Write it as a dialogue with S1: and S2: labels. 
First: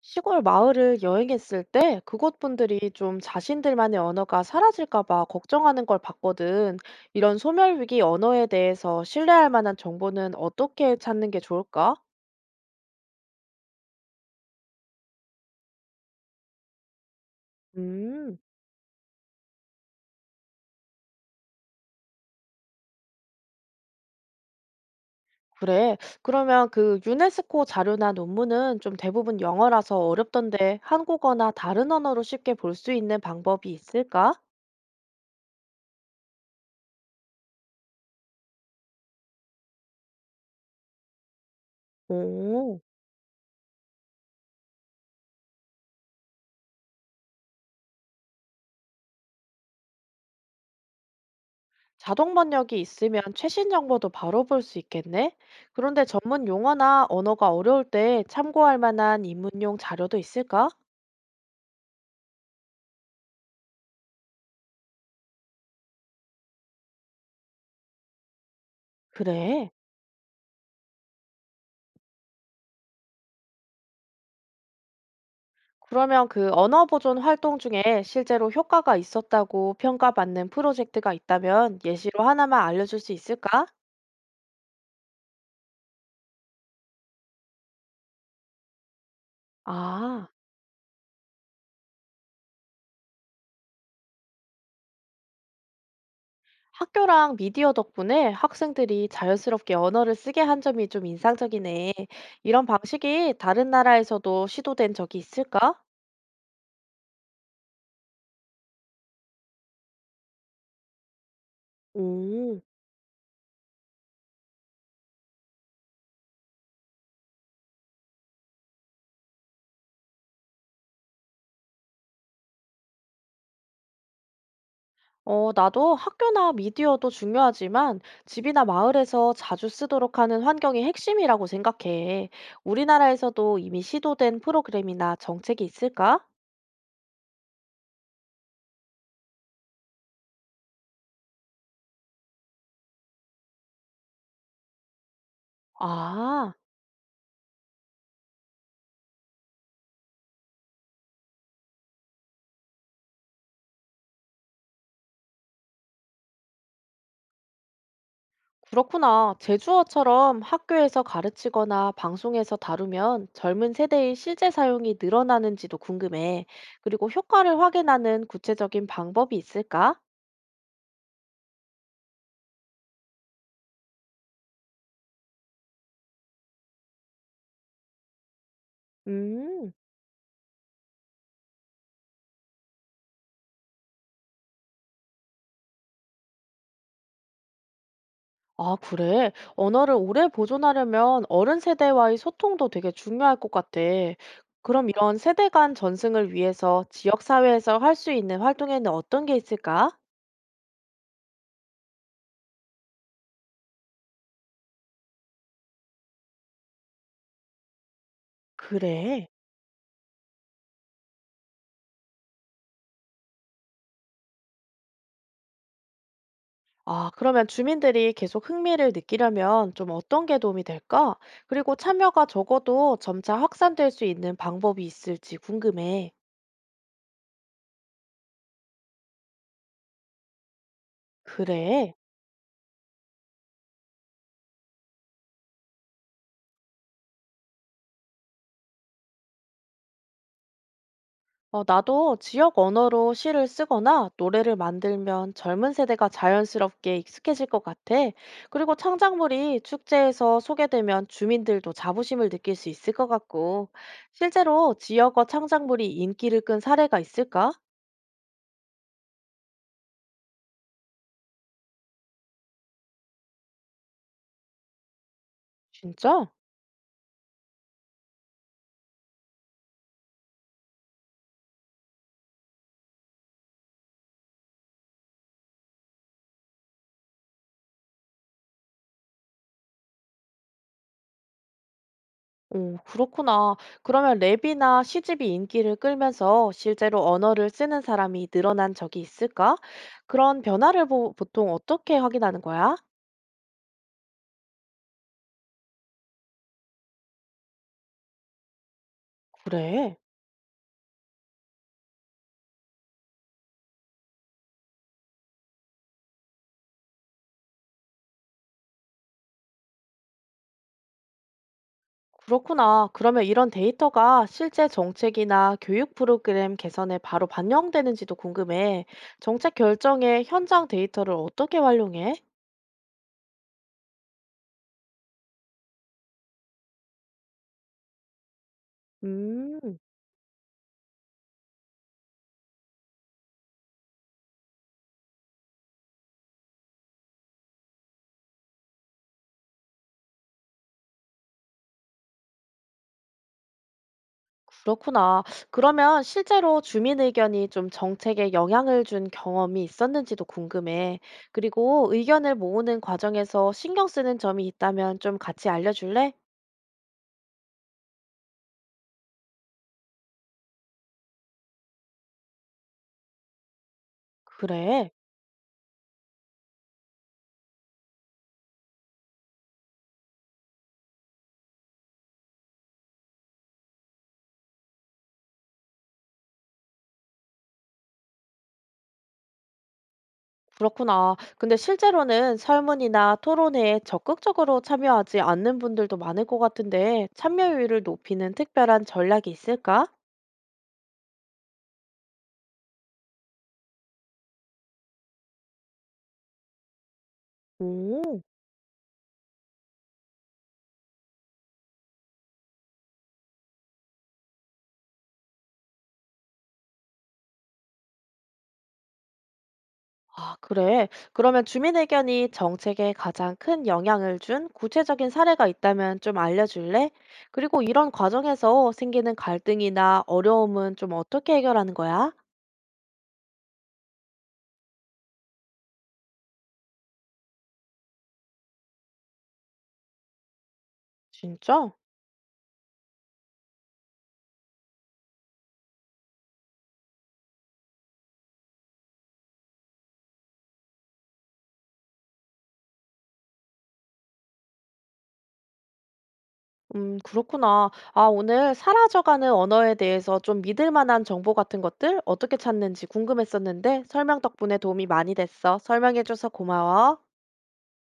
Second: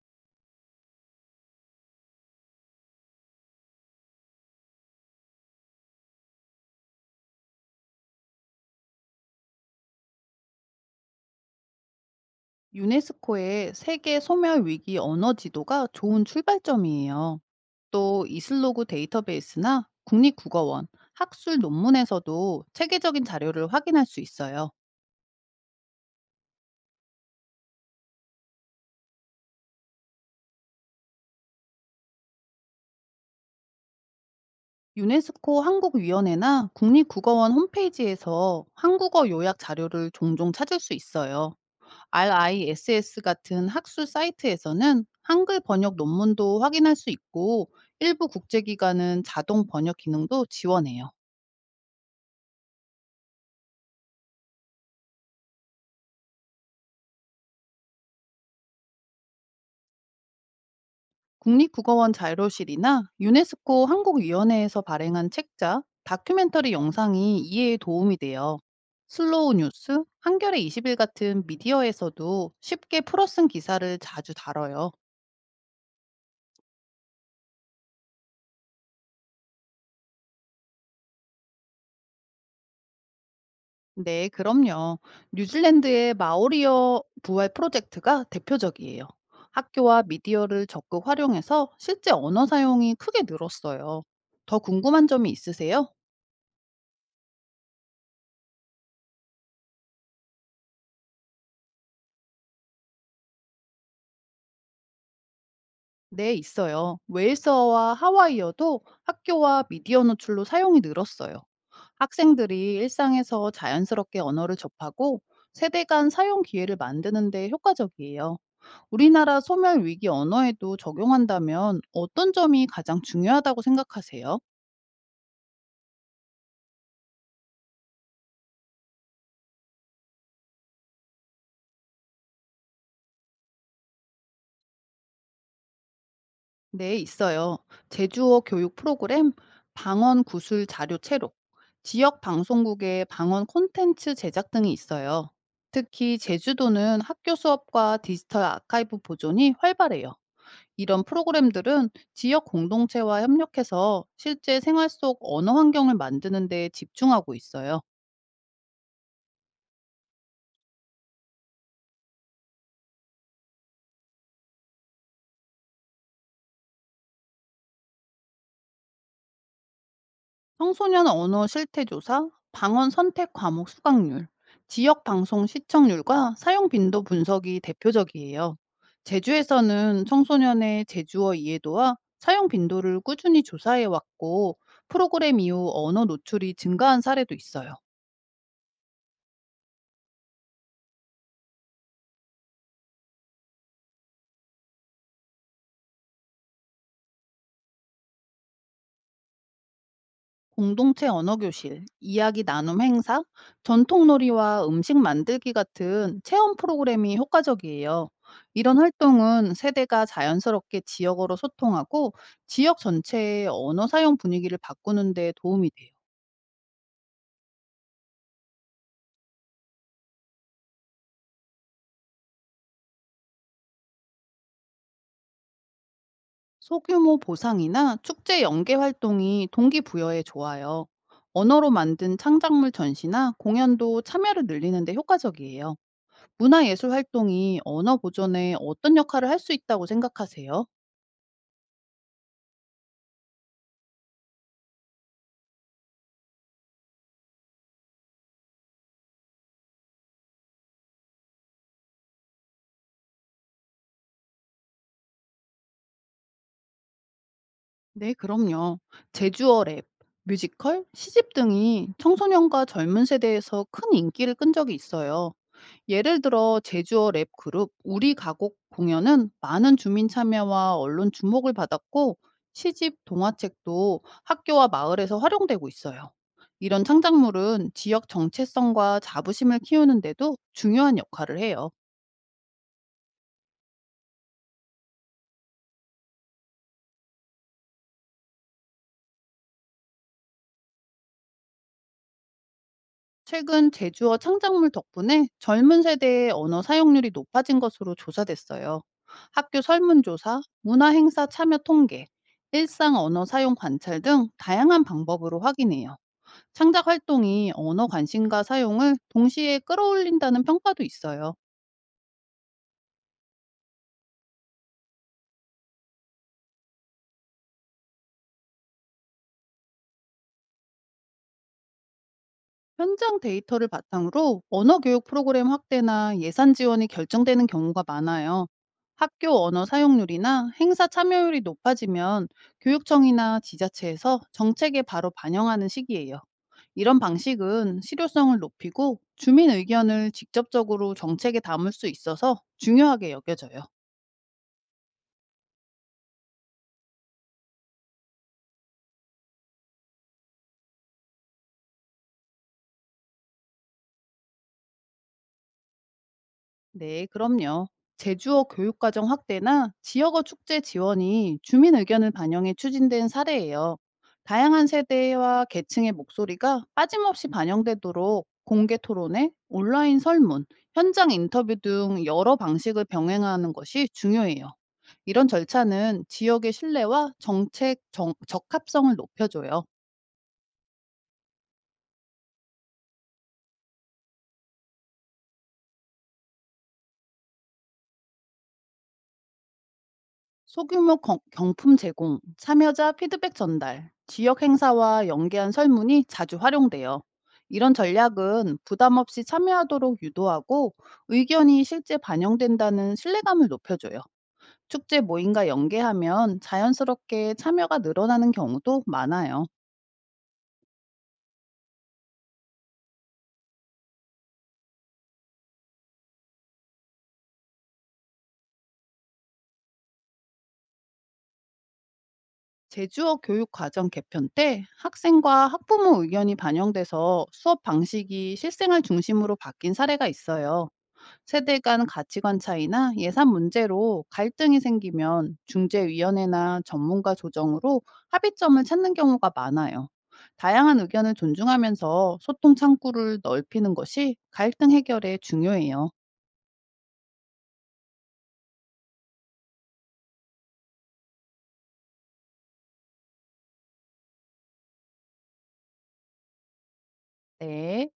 S1: 시골 마을을 여행했을 때 그곳 분들이 좀 자신들만의 언어가 사라질까 봐 걱정하는 걸 봤거든. 이런 소멸 위기 언어에 대해서 신뢰할 만한 정보는 어떻게 찾는 게 좋을까?
S2: 유네스코의 세계 소멸 위기 언어 지도가 좋은 출발점이에요. 또
S1: 음,
S2: 이슬로그 데이터베이스나 국립국어원, 학술 논문에서도 체계적인 자료를 확인할 수 있어요.
S1: 그래. 그러면 그 유네스코 자료나 논문은 좀 대부분 영어라서 어렵던데 한국어나 다른 언어로 쉽게 볼 수 있는 방법이 있을까?
S2: 유네스코 한국위원회나 국립국어원 홈페이지에서 한국어 요약 자료를 종종 찾을 수 있어요.
S1: 오.
S2: RISS 같은 학술 사이트에서는 한글 번역 논문도 확인할 수 있고, 일부 국제기관은 자동 번역 기능도 지원해요.
S1: 자동 번역이 있으면 최신 정보도 바로 볼 수 있겠네? 그런데 전문 용어나 언어가 어려울 때 참고할 만한 입문용 자료도 있을까?
S2: 국립국어원 자료실이나 유네스코 한국위원회에서 발행한 책자, 다큐멘터리 영상이 이해에 도움이 돼요. 슬로우
S1: 그래.
S2: 뉴스, 한겨레 20일 같은 미디어에서도 쉽게 풀어쓴 기사를 자주 다뤄요.
S1: 그러면 그 언어 보존 활동 중에 실제로 효과가 있었다고 평가받는 프로젝트가 있다면 예시로 하나만 알려줄 수 있을까?
S2: 네, 그럼요. 뉴질랜드의 마오리어 부활 프로젝트가 대표적이에요. 학교와
S1: 아,
S2: 미디어를 적극 활용해서 실제 언어 사용이 크게 늘었어요. 더 궁금한 점이 있으세요?
S1: 학교랑 미디어 덕분에 학생들이 자연스럽게 언어를 쓰게 한 점이 좀 인상적이네. 이런 방식이 다른 나라에서도 시도된 적이 있을까?
S2: 네, 있어요. 웨일스어와 하와이어도 학교와 미디어 노출로 사용이 늘었어요.
S1: 오.
S2: 학생들이 일상에서 자연스럽게 언어를 접하고 세대 간 사용 기회를 만드는 데 효과적이에요. 우리나라 소멸 위기 언어에도 적용한다면 어떤 점이 가장 중요하다고 생각하세요?
S1: 어, 나도 학교나 미디어도 중요하지만 집이나 마을에서 자주 쓰도록 하는 환경이 핵심이라고 생각해. 우리나라에서도 이미 시도된 프로그램이나 정책이 있을까?
S2: 네, 있어요. 제주어 교육 프로그램, 방언 구술 자료 채록, 지역 방송국의 방언 콘텐츠 제작 등이 있어요. 특히
S1: 아,
S2: 제주도는 학교 수업과 디지털 아카이브 보존이 활발해요. 이런 프로그램들은 지역 공동체와 협력해서 실제 생활 속 언어 환경을 만드는 데 집중하고 있어요.
S1: 그렇구나. 제주어처럼 학교에서 가르치거나 방송에서 다루면 젊은 세대의 실제 사용이 늘어나는지도 궁금해. 그리고 효과를 확인하는 구체적인 방법이 있을까?
S2: 청소년 언어 실태 조사, 방언 선택 과목 수강률, 지역 방송 시청률과 사용 빈도 분석이 대표적이에요.
S1: 음.
S2: 제주에서는 청소년의 제주어 이해도와 사용 빈도를 꾸준히 조사해 왔고, 프로그램 이후 언어 노출이 증가한 사례도 있어요.
S1: 아, 그래? 언어를 오래 보존하려면 어른 세대와의 소통도 되게 중요할 것 같아. 그럼 이런 세대 간 전승을 위해서 지역사회에서 할 수 있는 활동에는 어떤 게 있을까?
S2: 공동체 언어교실, 이야기 나눔 행사, 전통놀이와 음식 만들기 같은 체험 프로그램이 효과적이에요. 이런
S1: 그래.
S2: 활동은 세대가 자연스럽게 지역어로 소통하고 지역 전체의 언어 사용 분위기를 바꾸는 데 도움이 돼요.
S1: 아, 그러면 주민들이 계속 흥미를 느끼려면 좀 어떤 게 도움이 될까? 그리고 참여가 적어도 점차 확산될 수 있는 방법이 있을지 궁금해.
S2: 소규모 보상이나 축제 연계 활동이 동기부여에 좋아요. 언어로
S1: 그래.
S2: 만든 창작물 전시나 공연도 참여를 늘리는 데 효과적이에요. 문화예술 활동이 언어 보존에 어떤 역할을 할 수 있다고 생각하세요?
S1: 어, 나도 지역 언어로 시를 쓰거나 노래를 만들면 젊은 세대가 자연스럽게 익숙해질 것 같아. 그리고 창작물이 축제에서 소개되면 주민들도 자부심을 느낄 수 있을 것 같고, 실제로 지역어 창작물이 인기를 끈 사례가 있을까?
S2: 네, 그럼요. 제주어 랩, 뮤지컬, 시집 등이 청소년과 젊은 세대에서 큰 인기를 끈 적이 있어요. 예를
S1: 진짜?
S2: 들어 제주어 랩 그룹 우리 가곡 공연은 많은 주민 참여와 언론 주목을 받았고, 시집, 동화책도 학교와 마을에서 활용되고 있어요. 이런 창작물은 지역 정체성과 자부심을 키우는데도 중요한 역할을 해요.
S1: 오, 그렇구나. 그러면 랩이나 시집이 인기를 끌면서 실제로 언어를 쓰는 사람이 늘어난 적이 있을까? 그런 변화를 보통 어떻게 확인하는 거야?
S2: 최근 제주어 창작물 덕분에 젊은 세대의 언어 사용률이 높아진 것으로 조사됐어요. 학교
S1: 그래.
S2: 설문조사, 문화행사 참여 통계, 일상 언어 사용 관찰 등 다양한 방법으로 확인해요. 창작 활동이 언어 관심과 사용을 동시에 끌어올린다는 평가도 있어요.
S1: 그렇구나. 그러면 이런 데이터가 실제 정책이나 교육 프로그램 개선에 바로 반영되는지도 궁금해. 정책 결정에 현장 데이터를 어떻게 활용해?
S2: 현장 데이터를 바탕으로 언어 교육 프로그램 확대나 예산 지원이 결정되는 경우가 많아요. 학교 언어
S1: 음,
S2: 사용률이나 행사 참여율이 높아지면 교육청이나 지자체에서 정책에 바로 반영하는 시기예요. 이런 방식은 실효성을 높이고 주민 의견을 직접적으로 정책에 담을 수 있어서 중요하게 여겨져요.
S1: 그렇구나. 그러면 실제로 주민 의견이 좀 정책에 영향을 준 경험이 있었는지도 궁금해. 그리고 의견을 모으는 과정에서 신경 쓰는 점이 있다면 좀 같이 알려줄래?
S2: 네, 그럼요. 제주어 교육과정 확대나 지역어 축제 지원이 주민 의견을 반영해 추진된 사례예요. 다양한
S1: 그래.
S2: 세대와 계층의 목소리가 빠짐없이 반영되도록 공개 토론회, 온라인 설문, 현장 인터뷰 등 여러 방식을 병행하는 것이 중요해요. 이런 절차는 지역의 신뢰와 적합성을 높여줘요.
S1: 그렇구나. 근데 실제로는 설문이나 토론회에 적극적으로 참여하지 않는 분들도 많을 것 같은데, 참여율을 높이는 특별한 전략이 있을까?
S2: 소규모 경품 제공, 참여자 피드백 전달, 지역 행사와 연계한 설문이 자주 활용돼요. 이런
S1: 오,
S2: 전략은 부담 없이 참여하도록 유도하고 의견이 실제 반영된다는 신뢰감을 높여줘요. 축제 모임과 연계하면 자연스럽게 참여가 늘어나는 경우도 많아요.
S1: 아, 그래. 그러면 주민 의견이 정책에 가장 큰 영향을 준 구체적인 사례가 있다면 좀 알려줄래? 그리고 이런 과정에서 생기는 갈등이나 어려움은 좀 어떻게 해결하는 거야?
S2: 제주어 교육 과정 개편 때 학생과 학부모 의견이 반영돼서 수업 방식이 실생활 중심으로 바뀐 사례가 있어요. 세대
S1: 진짜?
S2: 간 가치관 차이나 예산 문제로 갈등이 생기면 중재위원회나 전문가 조정으로 합의점을 찾는 경우가 많아요. 다양한 의견을 존중하면서 소통 창구를 넓히는 것이 갈등 해결에 중요해요.
S1: 그렇구나. 아, 오늘 사라져가는 언어에 대해서 좀 믿을 만한 정보 같은 것들 어떻게 찾는지 궁금했었는데 설명 덕분에 도움이 많이 됐어. 설명해줘서 고마워.
S2: 네.